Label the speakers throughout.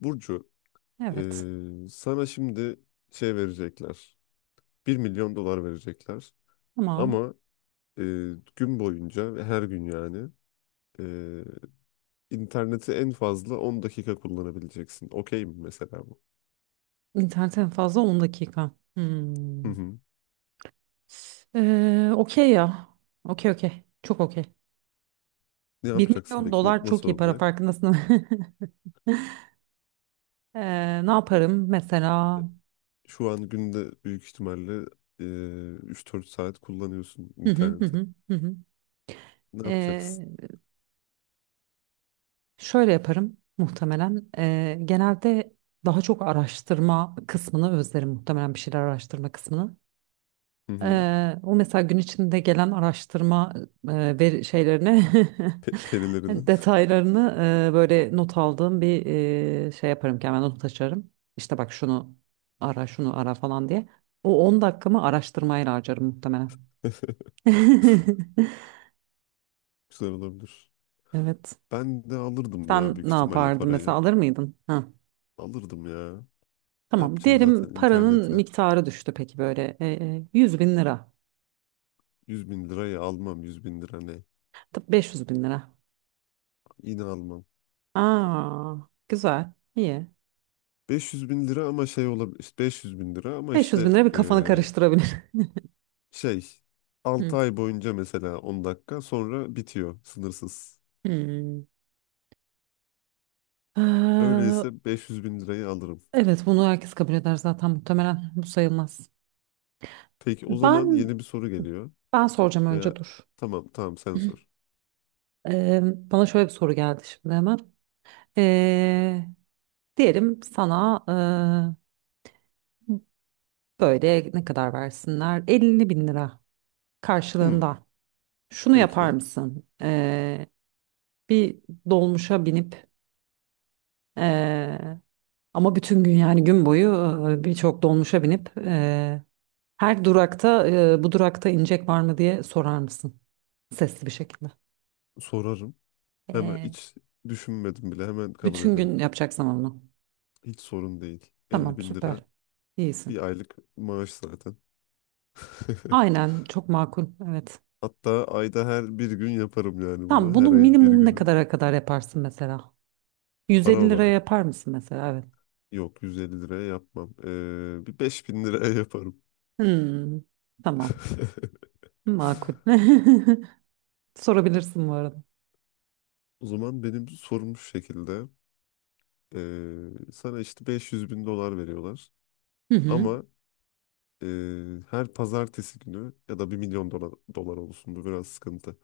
Speaker 1: Burcu,
Speaker 2: Evet.
Speaker 1: sana şimdi şey verecekler. Bir milyon dolar verecekler.
Speaker 2: Tamam.
Speaker 1: Ama eee, gün boyunca ve her gün yani eee, interneti en fazla 10 dakika kullanabileceksin. Okey mi mesela bu?
Speaker 2: İnternet en fazla 10 dakika.
Speaker 1: Hı
Speaker 2: Hmm.
Speaker 1: hı.
Speaker 2: Okey ya. Okey okey. Çok okey.
Speaker 1: Ne
Speaker 2: Bir
Speaker 1: yapacaksın
Speaker 2: milyon
Speaker 1: peki?
Speaker 2: dolar çok
Speaker 1: Nasıl
Speaker 2: iyi para
Speaker 1: olacak?
Speaker 2: farkındasın değil. Ne yaparım mesela?
Speaker 1: Şu an günde büyük ihtimalle eee 3-4 saat kullanıyorsun
Speaker 2: Hı hı hı
Speaker 1: interneti.
Speaker 2: hı hı, hı.
Speaker 1: Ne yapacaksın?
Speaker 2: Ee, Şöyle yaparım muhtemelen. Genelde daha çok araştırma kısmını özlerim muhtemelen, bir şeyler araştırma kısmını.
Speaker 1: Hı hı.
Speaker 2: O mesela gün içinde gelen araştırma veri şeylerini,
Speaker 1: Pe- perilerini.
Speaker 2: detaylarını, böyle not aldığım bir şey yaparım ki hemen not açarım. İşte bak, şunu ara, şunu ara falan diye. O 10 dakikamı araştırmayla harcarım muhtemelen.
Speaker 1: Güzel olabilir.
Speaker 2: Evet.
Speaker 1: Ben de alırdım ya,
Speaker 2: Sen
Speaker 1: büyük
Speaker 2: ne
Speaker 1: ihtimalle
Speaker 2: yapardın
Speaker 1: parayı.
Speaker 2: mesela, alır mıydın? Ha.
Speaker 1: Alırdım ya. Ne
Speaker 2: Tamam.
Speaker 1: yapacaksın zaten
Speaker 2: Diyelim paranın
Speaker 1: internete?
Speaker 2: miktarı düştü peki, böyle 100 bin lira.
Speaker 1: 100 bin lirayı almam, 100 bin lira ne?
Speaker 2: Tabii, 500 bin lira.
Speaker 1: Yine almam.
Speaker 2: Aa, güzel. İyi.
Speaker 1: 500 bin lira ama şey olabilir. İşte 500 bin lira ama
Speaker 2: 500 bin
Speaker 1: işte,
Speaker 2: lira bir kafanı karıştırabilir.
Speaker 1: şey, altı
Speaker 2: Hı.
Speaker 1: ay boyunca mesela 10 dakika sonra bitiyor sınırsız.
Speaker 2: Hmm. Ee,
Speaker 1: Öyleyse 500 bin lirayı alırım.
Speaker 2: evet, bunu herkes kabul eder zaten muhtemelen. Bu sayılmaz.
Speaker 1: Peki o zaman
Speaker 2: Ben
Speaker 1: yeni bir soru geliyor.
Speaker 2: ben soracağım
Speaker 1: Veya
Speaker 2: önce, dur.
Speaker 1: tamam, tamam, sen sor.
Speaker 2: Ee, Bana şöyle bir soru geldi şimdi hemen. Ee, Diyelim sana böyle ne kadar versinler? 50 bin lira
Speaker 1: Hmm,
Speaker 2: karşılığında. Şunu yapar
Speaker 1: peki
Speaker 2: mısın? Bir dolmuşa binip, ee, ama bütün gün, yani gün boyu, birçok dolmuşa binip, her durakta, bu durakta inecek var mı diye sorar mısın? Sesli bir şekilde.
Speaker 1: sorarım. Hemen
Speaker 2: Ee,
Speaker 1: hiç düşünmedim bile, hemen kabul
Speaker 2: Bütün
Speaker 1: ederim.
Speaker 2: gün yapacaksın ama bunu.
Speaker 1: Hiç sorun değil. elli
Speaker 2: Tamam,
Speaker 1: bin lira
Speaker 2: süper. İyisin.
Speaker 1: bir aylık maaş zaten.
Speaker 2: Aynen, çok makul. Evet.
Speaker 1: Hatta ayda her bir gün yaparım yani
Speaker 2: Tamam,
Speaker 1: bunu.
Speaker 2: bunu
Speaker 1: Her ayın bir
Speaker 2: minimum ne
Speaker 1: günü.
Speaker 2: kadara kadar yaparsın mesela?
Speaker 1: Para
Speaker 2: 150 liraya
Speaker 1: olarak.
Speaker 2: yapar mısın mesela? Evet.
Speaker 1: Yok, 150 liraya yapmam. Bir 5 bin liraya yaparım.
Speaker 2: Hmm, tamam. Makul. Sorabilirsin bu arada.
Speaker 1: O zaman benim sorum şu şekilde. Sana işte 500 bin dolar veriyorlar.
Speaker 2: Hı hı.
Speaker 1: Ama e, her pazartesi günü, ya da bir milyon dolar, dolar olsun, bu biraz sıkıntı.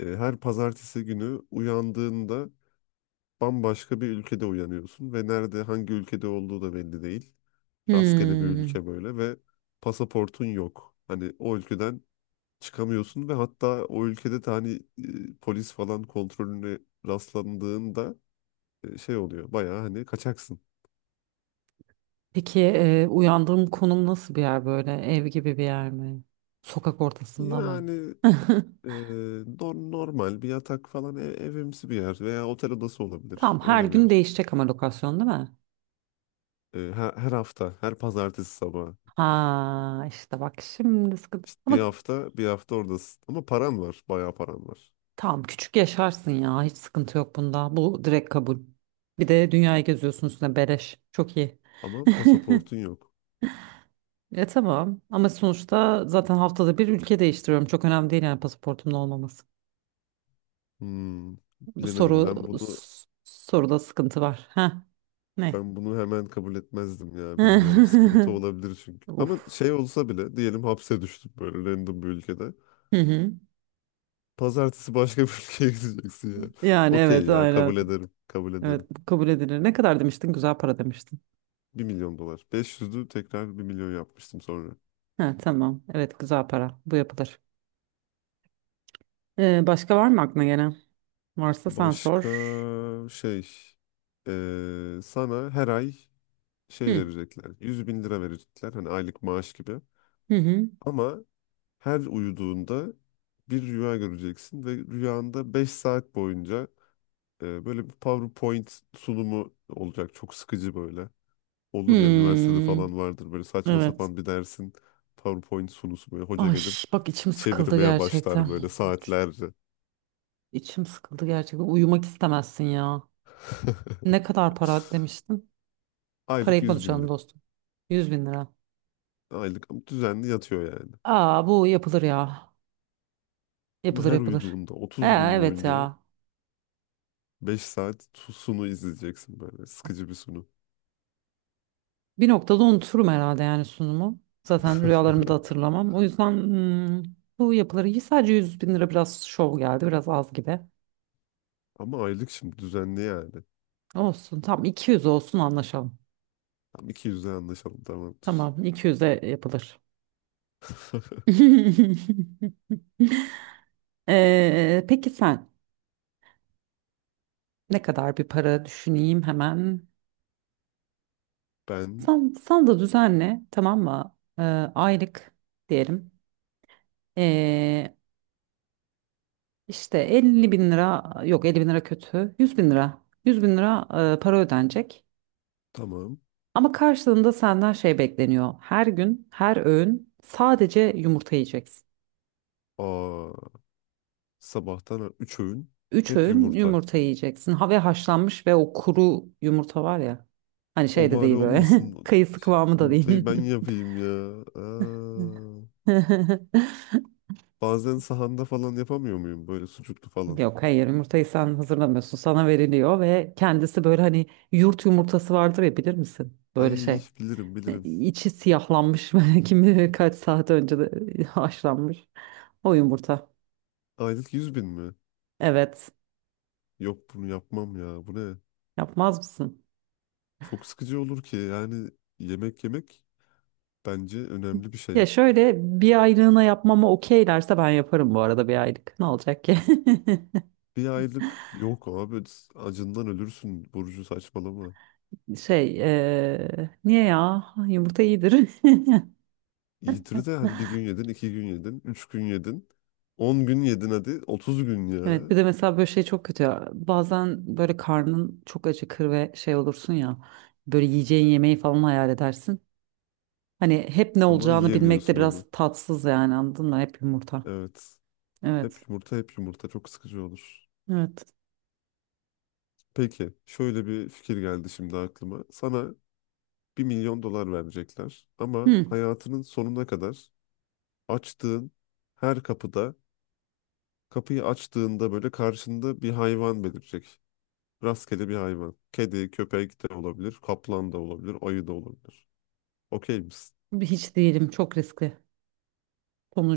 Speaker 1: Her pazartesi günü uyandığında bambaşka bir ülkede uyanıyorsun ve nerede, hangi ülkede olduğu da belli değil. Rastgele bir
Speaker 2: Hmm.
Speaker 1: ülke böyle ve pasaportun yok. Hani o ülkeden çıkamıyorsun ve hatta o ülkede de hani polis falan kontrolüne rastlandığında şey oluyor. Bayağı hani kaçaksın.
Speaker 2: Peki uyandığım konum nasıl bir yer böyle? Ev gibi bir yer mi? Sokak ortasında mı?
Speaker 1: Yani e, normal bir yatak falan, evimsi bir yer veya otel odası olabilir.
Speaker 2: Tamam, her
Speaker 1: Öyle bir
Speaker 2: gün
Speaker 1: yer.
Speaker 2: değişecek ama lokasyon, değil mi?
Speaker 1: Her hafta, her pazartesi sabahı.
Speaker 2: Ha, işte bak, şimdi sıkıntı.
Speaker 1: İşte bir
Speaker 2: Ama
Speaker 1: hafta, bir hafta oradasın. Ama paran var, bayağı paran var.
Speaker 2: tamam, küçük yaşarsın ya, hiç sıkıntı yok bunda. Bu direkt kabul. Bir de dünyayı geziyorsun üstüne, beleş. Çok iyi.
Speaker 1: Ama pasaportun yok.
Speaker 2: Tamam ama sonuçta zaten haftada bir ülke değiştiriyorum. Çok önemli değil yani, pasaportumun olmaması.
Speaker 1: Hmm,
Speaker 2: Bu
Speaker 1: bilemedim.
Speaker 2: soru
Speaker 1: Ben bunu
Speaker 2: soruda sıkıntı var. Ha, ne?
Speaker 1: ben bunu hemen kabul etmezdim ya. Bilmiyorum. Sıkıntı olabilir çünkü.
Speaker 2: Uf.
Speaker 1: Ama şey olsa bile, diyelim hapse düştüm böyle random bir ülkede.
Speaker 2: Hı hı.
Speaker 1: Pazartesi başka bir ülkeye gideceksin ya.
Speaker 2: Yani
Speaker 1: Okey
Speaker 2: evet,
Speaker 1: ya, kabul
Speaker 2: aynen.
Speaker 1: ederim. Kabul
Speaker 2: Evet,
Speaker 1: ederim.
Speaker 2: bu kabul edilir. Ne kadar demiştin? Güzel para demiştin.
Speaker 1: Bir milyon dolar. 500'ü tekrar bir milyon yapmıştım sonra.
Speaker 2: Ha, tamam. Evet, güzel para. Bu yapılır. Başka var mı aklına gelen? Varsa sen
Speaker 1: Başka
Speaker 2: sor.
Speaker 1: şey, sana her ay şey
Speaker 2: Hı
Speaker 1: verecekler. 100 bin lira verecekler. Hani aylık maaş gibi.
Speaker 2: hı hı.
Speaker 1: Ama her uyuduğunda bir rüya göreceksin ve rüyanda 5 saat boyunca böyle bir PowerPoint sunumu olacak. Çok sıkıcı böyle. Olur ya, üniversitede
Speaker 2: Hmm.
Speaker 1: falan vardır böyle saçma
Speaker 2: Evet.
Speaker 1: sapan bir dersin PowerPoint sunusu, böyle hoca
Speaker 2: Ay,
Speaker 1: gelir
Speaker 2: bak içim sıkıldı
Speaker 1: çevirmeye başlar
Speaker 2: gerçekten.
Speaker 1: böyle saatlerce.
Speaker 2: İçim sıkıldı gerçekten. Uyumak istemezsin ya. Ne kadar para demiştin?
Speaker 1: Aylık
Speaker 2: Parayı
Speaker 1: 100 bin
Speaker 2: konuşalım
Speaker 1: lira.
Speaker 2: dostum. Yüz bin lira.
Speaker 1: Aylık ama düzenli yatıyor yani.
Speaker 2: Aa, bu yapılır ya.
Speaker 1: Ama
Speaker 2: Yapılır,
Speaker 1: her
Speaker 2: yapılır.
Speaker 1: uyuduğunda 30 gün
Speaker 2: Evet
Speaker 1: boyunca
Speaker 2: ya.
Speaker 1: 5 saat sunu izleyeceksin, böyle sıkıcı bir sunu.
Speaker 2: Bir noktada unuturum herhalde yani sunumu. Zaten rüyalarımı da hatırlamam. O yüzden bu yapıları iyi. Sadece 100 bin lira biraz şov geldi. Biraz az gibi.
Speaker 1: Ama aylık, şimdi düzenli yani.
Speaker 2: Olsun. Tam 200 olsun, anlaşalım.
Speaker 1: Tam 200'e anlaşalım, tamamdır.
Speaker 2: Tamam, 200'e yapılır. Peki sen, ne kadar bir para düşüneyim hemen.
Speaker 1: Ben.
Speaker 2: Sen de düzenle, tamam mı? Aylık diyelim. Ee, işte 50 bin lira, yok 50 bin lira kötü. Yüz bin lira. 100 bin lira para ödenecek.
Speaker 1: Tamam.
Speaker 2: Ama karşılığında senden şey bekleniyor. Her gün, her öğün sadece yumurta yiyeceksin.
Speaker 1: Aa, sabahtan 3 öğün
Speaker 2: Üç
Speaker 1: hep
Speaker 2: öğün
Speaker 1: yumurta.
Speaker 2: yumurta yiyeceksin. Ha, ve haşlanmış, ve o kuru yumurta var ya. Hani şey
Speaker 1: O
Speaker 2: de
Speaker 1: bari
Speaker 2: değil böyle.
Speaker 1: olmasın.
Speaker 2: Kayısı kıvamı da değil.
Speaker 1: Yumurtayı ben yapayım ya. Aa, bazen sahanda falan yapamıyor muyum böyle sucuklu falan?
Speaker 2: Yok, hayır, yumurtayı sen hazırlamıyorsun. Sana veriliyor ve kendisi, böyle, hani yurt yumurtası vardır ya, bilir misin? Böyle
Speaker 1: Ay
Speaker 2: şey.
Speaker 1: iş, bilirim bilirim.
Speaker 2: İçi siyahlanmış, kim bilir kaç saat önce de haşlanmış. O yumurta.
Speaker 1: Aylık yüz bin mi?
Speaker 2: Evet.
Speaker 1: Yok, bunu yapmam ya. Bu ne?
Speaker 2: Yapmaz mısın?
Speaker 1: Çok sıkıcı olur ki. Yani, yemek yemek bence önemli bir
Speaker 2: Ya
Speaker 1: şey.
Speaker 2: şöyle, bir aylığına yapmama okeylerse ben yaparım bu arada, bir aylık. Ne olacak ki?
Speaker 1: Bir aylık yok abi, acından ölürsün Burcu, saçmalama.
Speaker 2: Şey, niye ya? Yumurta iyidir.
Speaker 1: Yitiri de hadi, bir gün yedin, iki gün yedin, üç gün yedin, 10 gün yedin hadi, 30 gün
Speaker 2: Evet,
Speaker 1: ya.
Speaker 2: bir de mesela böyle şey çok kötü ya. Bazen böyle karnın çok acıkır ve şey olursun ya. Böyle yiyeceğin yemeği falan hayal edersin. Hani hep ne
Speaker 1: Ama
Speaker 2: olacağını bilmek de
Speaker 1: yiyemiyorsun
Speaker 2: biraz
Speaker 1: onu.
Speaker 2: tatsız yani, anladın mı? Hep yumurta.
Speaker 1: Evet. Hep
Speaker 2: Evet.
Speaker 1: yumurta, hep yumurta, çok sıkıcı olur.
Speaker 2: Evet.
Speaker 1: Peki, şöyle bir fikir geldi şimdi aklıma. Sana bir milyon dolar verecekler, ama
Speaker 2: Hmm,
Speaker 1: hayatının sonuna kadar açtığın her kapıda, kapıyı açtığında böyle karşında bir hayvan belirecek. Rastgele bir hayvan. Kedi, köpek de olabilir. Kaplan da olabilir. Ayı da olabilir. Okey misin?
Speaker 2: Hiç değilim. Çok riskli.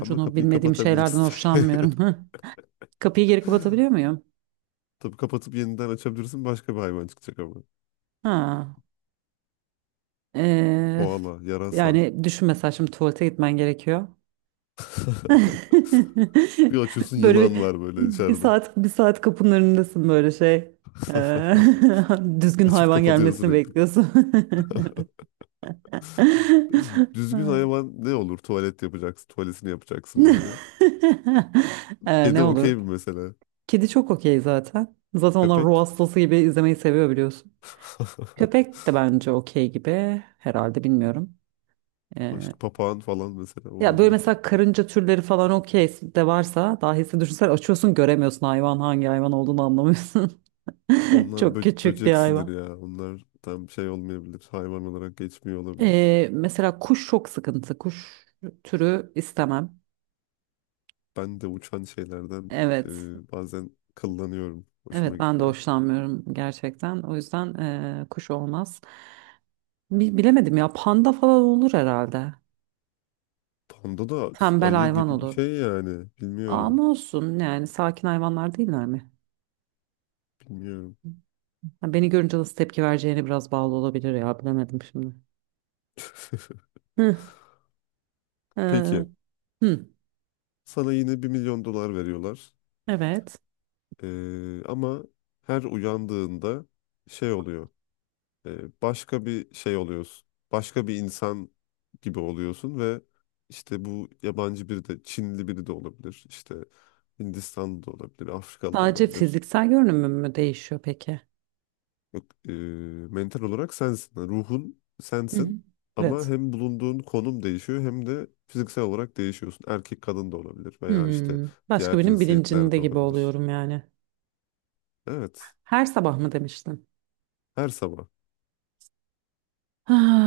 Speaker 1: Ama kapıyı
Speaker 2: bilmediğim şeylerden
Speaker 1: kapatabilirsin.
Speaker 2: hoşlanmıyorum. Kapıyı geri kapatabiliyor muyum?
Speaker 1: Tabii, kapatıp yeniden açabilirsin. Başka bir hayvan çıkacak ama.
Speaker 2: Ha. Ee,
Speaker 1: Koala, yarasa.
Speaker 2: Yani düşün mesela, şimdi tuvalete gitmen gerekiyor.
Speaker 1: Bir açıyorsun,
Speaker 2: Böyle
Speaker 1: yılan var böyle
Speaker 2: bir
Speaker 1: içeride.
Speaker 2: saat bir saat kapının önündesin böyle şey. Ee, Düzgün
Speaker 1: Açıp
Speaker 2: hayvan
Speaker 1: kapatıyor
Speaker 2: gelmesini
Speaker 1: sürekli.
Speaker 2: bekliyorsun.
Speaker 1: Peki, düzgün
Speaker 2: Evet.
Speaker 1: hayvan ne olur? Tuvalet yapacaksın. Tuvaletini yapacaksın böyle. Kedi
Speaker 2: Ne olur?
Speaker 1: okey mi mesela?
Speaker 2: Kedi çok okey zaten. Zaten onlar ruh
Speaker 1: Köpek?
Speaker 2: hastası gibi izlemeyi seviyor, biliyorsun. Köpek de bence okey gibi herhalde, bilmiyorum.
Speaker 1: Başka, papağan falan mesela
Speaker 2: Ya böyle
Speaker 1: olabilir.
Speaker 2: mesela karınca türleri falan okey de, varsa dahisi düşünsel açıyorsun, göremiyorsun hayvan, hangi hayvan olduğunu anlamıyorsun.
Speaker 1: Onlar
Speaker 2: Çok küçük bir
Speaker 1: böceksidir
Speaker 2: hayvan.
Speaker 1: ya. Onlar tam şey olmayabilir. Hayvan olarak geçmiyor olabilir.
Speaker 2: Mesela kuş çok sıkıntı. Kuş türü istemem.
Speaker 1: Ben de uçan şeylerden
Speaker 2: Evet.
Speaker 1: bazen kıllanıyorum. Hoşuma
Speaker 2: Evet, ben de
Speaker 1: gitmiyor.
Speaker 2: hoşlanmıyorum gerçekten. O yüzden kuş olmaz. Bilemedim ya, panda falan olur herhalde.
Speaker 1: Panda da
Speaker 2: Tembel
Speaker 1: ayı
Speaker 2: hayvan
Speaker 1: gibi bir
Speaker 2: olur.
Speaker 1: şey yani. Bilmiyorum.
Speaker 2: Ama olsun yani, sakin hayvanlar değiller mi?
Speaker 1: Bilmiyorum.
Speaker 2: Ha, beni görünce nasıl tepki vereceğine biraz bağlı olabilir ya, bilemedim şimdi. Hı. Ee,
Speaker 1: Peki.
Speaker 2: Hı,
Speaker 1: Sana yine bir milyon dolar veriyorlar.
Speaker 2: evet.
Speaker 1: Ama her uyandığında şey oluyor. Başka bir şey oluyorsun. Başka bir insan gibi oluyorsun ve işte, bu yabancı biri de Çinli biri de olabilir. İşte Hindistanlı da olabilir, Afrikalı da
Speaker 2: Sadece
Speaker 1: olabilir.
Speaker 2: fiziksel görünümü mü değişiyor peki?
Speaker 1: Yok, mental olarak sensin. Yani, ruhun
Speaker 2: Hı hı.
Speaker 1: sensin ama
Speaker 2: Evet.
Speaker 1: hem bulunduğun konum değişiyor hem de fiziksel olarak değişiyorsun. Erkek, kadın da olabilir veya işte
Speaker 2: Başka
Speaker 1: diğer
Speaker 2: birinin
Speaker 1: cinsiyetler
Speaker 2: bilincinde
Speaker 1: de
Speaker 2: gibi
Speaker 1: olabilir.
Speaker 2: oluyorum yani.
Speaker 1: Evet,
Speaker 2: Her sabah mı demiştin?
Speaker 1: her sabah.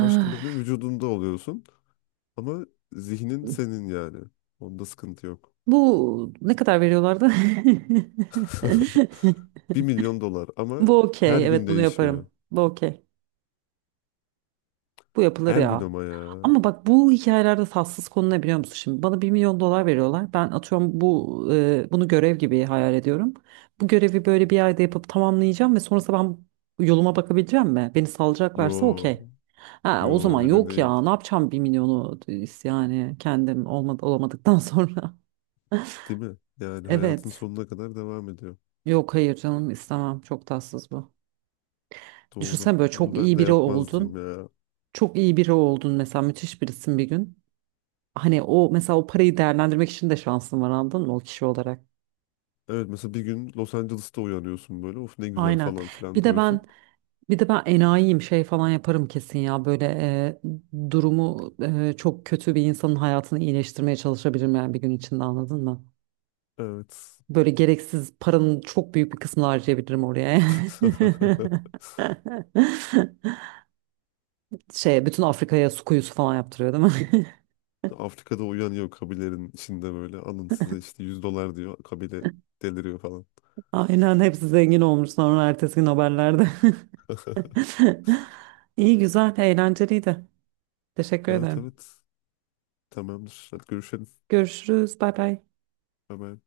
Speaker 1: Başka birinin vücudunda oluyorsun ama zihnin senin yani. Onda sıkıntı yok.
Speaker 2: bu ne kadar veriyorlardı?
Speaker 1: Bir milyon dolar, ama
Speaker 2: Bu
Speaker 1: her
Speaker 2: okey.
Speaker 1: gün
Speaker 2: Evet, bunu
Speaker 1: değişiyor.
Speaker 2: yaparım. Bu okey. Bu yapılır
Speaker 1: Her gün
Speaker 2: ya.
Speaker 1: ama ya.
Speaker 2: Ama bak, bu hikayelerde tatsız konu ne biliyor musun? Şimdi bana bir milyon dolar veriyorlar. Ben atıyorum bu, bunu görev gibi hayal ediyorum. Bu görevi böyle bir ayda yapıp tamamlayacağım ve sonrasında ben yoluma bakabileceğim mi? Beni salacaklarsa
Speaker 1: Yo,
Speaker 2: okey. Ha, o
Speaker 1: yo,
Speaker 2: zaman
Speaker 1: öyle
Speaker 2: yok ya,
Speaker 1: değil.
Speaker 2: ne yapacağım bir milyonu yani, kendim olmadı, olamadıktan sonra.
Speaker 1: Değil mi? Yani hayatın
Speaker 2: Evet.
Speaker 1: sonuna kadar devam ediyor.
Speaker 2: Yok, hayır, canım istemem. Çok tatsız bu.
Speaker 1: Doğru.
Speaker 2: Düşünsen, böyle
Speaker 1: Bunu
Speaker 2: çok
Speaker 1: ben
Speaker 2: iyi
Speaker 1: de
Speaker 2: biri
Speaker 1: yapmazdım
Speaker 2: oldun.
Speaker 1: ya.
Speaker 2: Çok iyi biri oldun mesela, müthiş birisin bir gün. Hani o mesela o parayı değerlendirmek için de şansın var anladın mı, o kişi olarak.
Speaker 1: Evet, mesela bir gün Los Angeles'ta uyanıyorsun böyle. Of, ne güzel
Speaker 2: Aynen.
Speaker 1: falan filan
Speaker 2: Bir de ben
Speaker 1: diyorsun.
Speaker 2: bir de ben enayiyim, şey falan yaparım kesin ya, böyle durumu çok kötü bir insanın hayatını iyileştirmeye çalışabilirim yani bir gün içinde, anladın mı?
Speaker 1: Evet.
Speaker 2: Böyle gereksiz, paranın çok büyük bir kısmını harcayabilirim oraya. Şey, bütün Afrika'ya su kuyusu falan yaptırıyor değil mi?
Speaker 1: Afrika'da uyanıyor, kabilerin içinde böyle. Alın size işte 100 dolar diyor. Kabile deliriyor falan.
Speaker 2: Aynen, hepsi zengin olmuş sonra ertesi gün haberlerde. İyi, güzel, eğlenceliydi. Teşekkür
Speaker 1: Evet,
Speaker 2: ederim.
Speaker 1: evet. Tamamdır. Hadi görüşelim.
Speaker 2: Görüşürüz. Bay bay.
Speaker 1: Bye bye.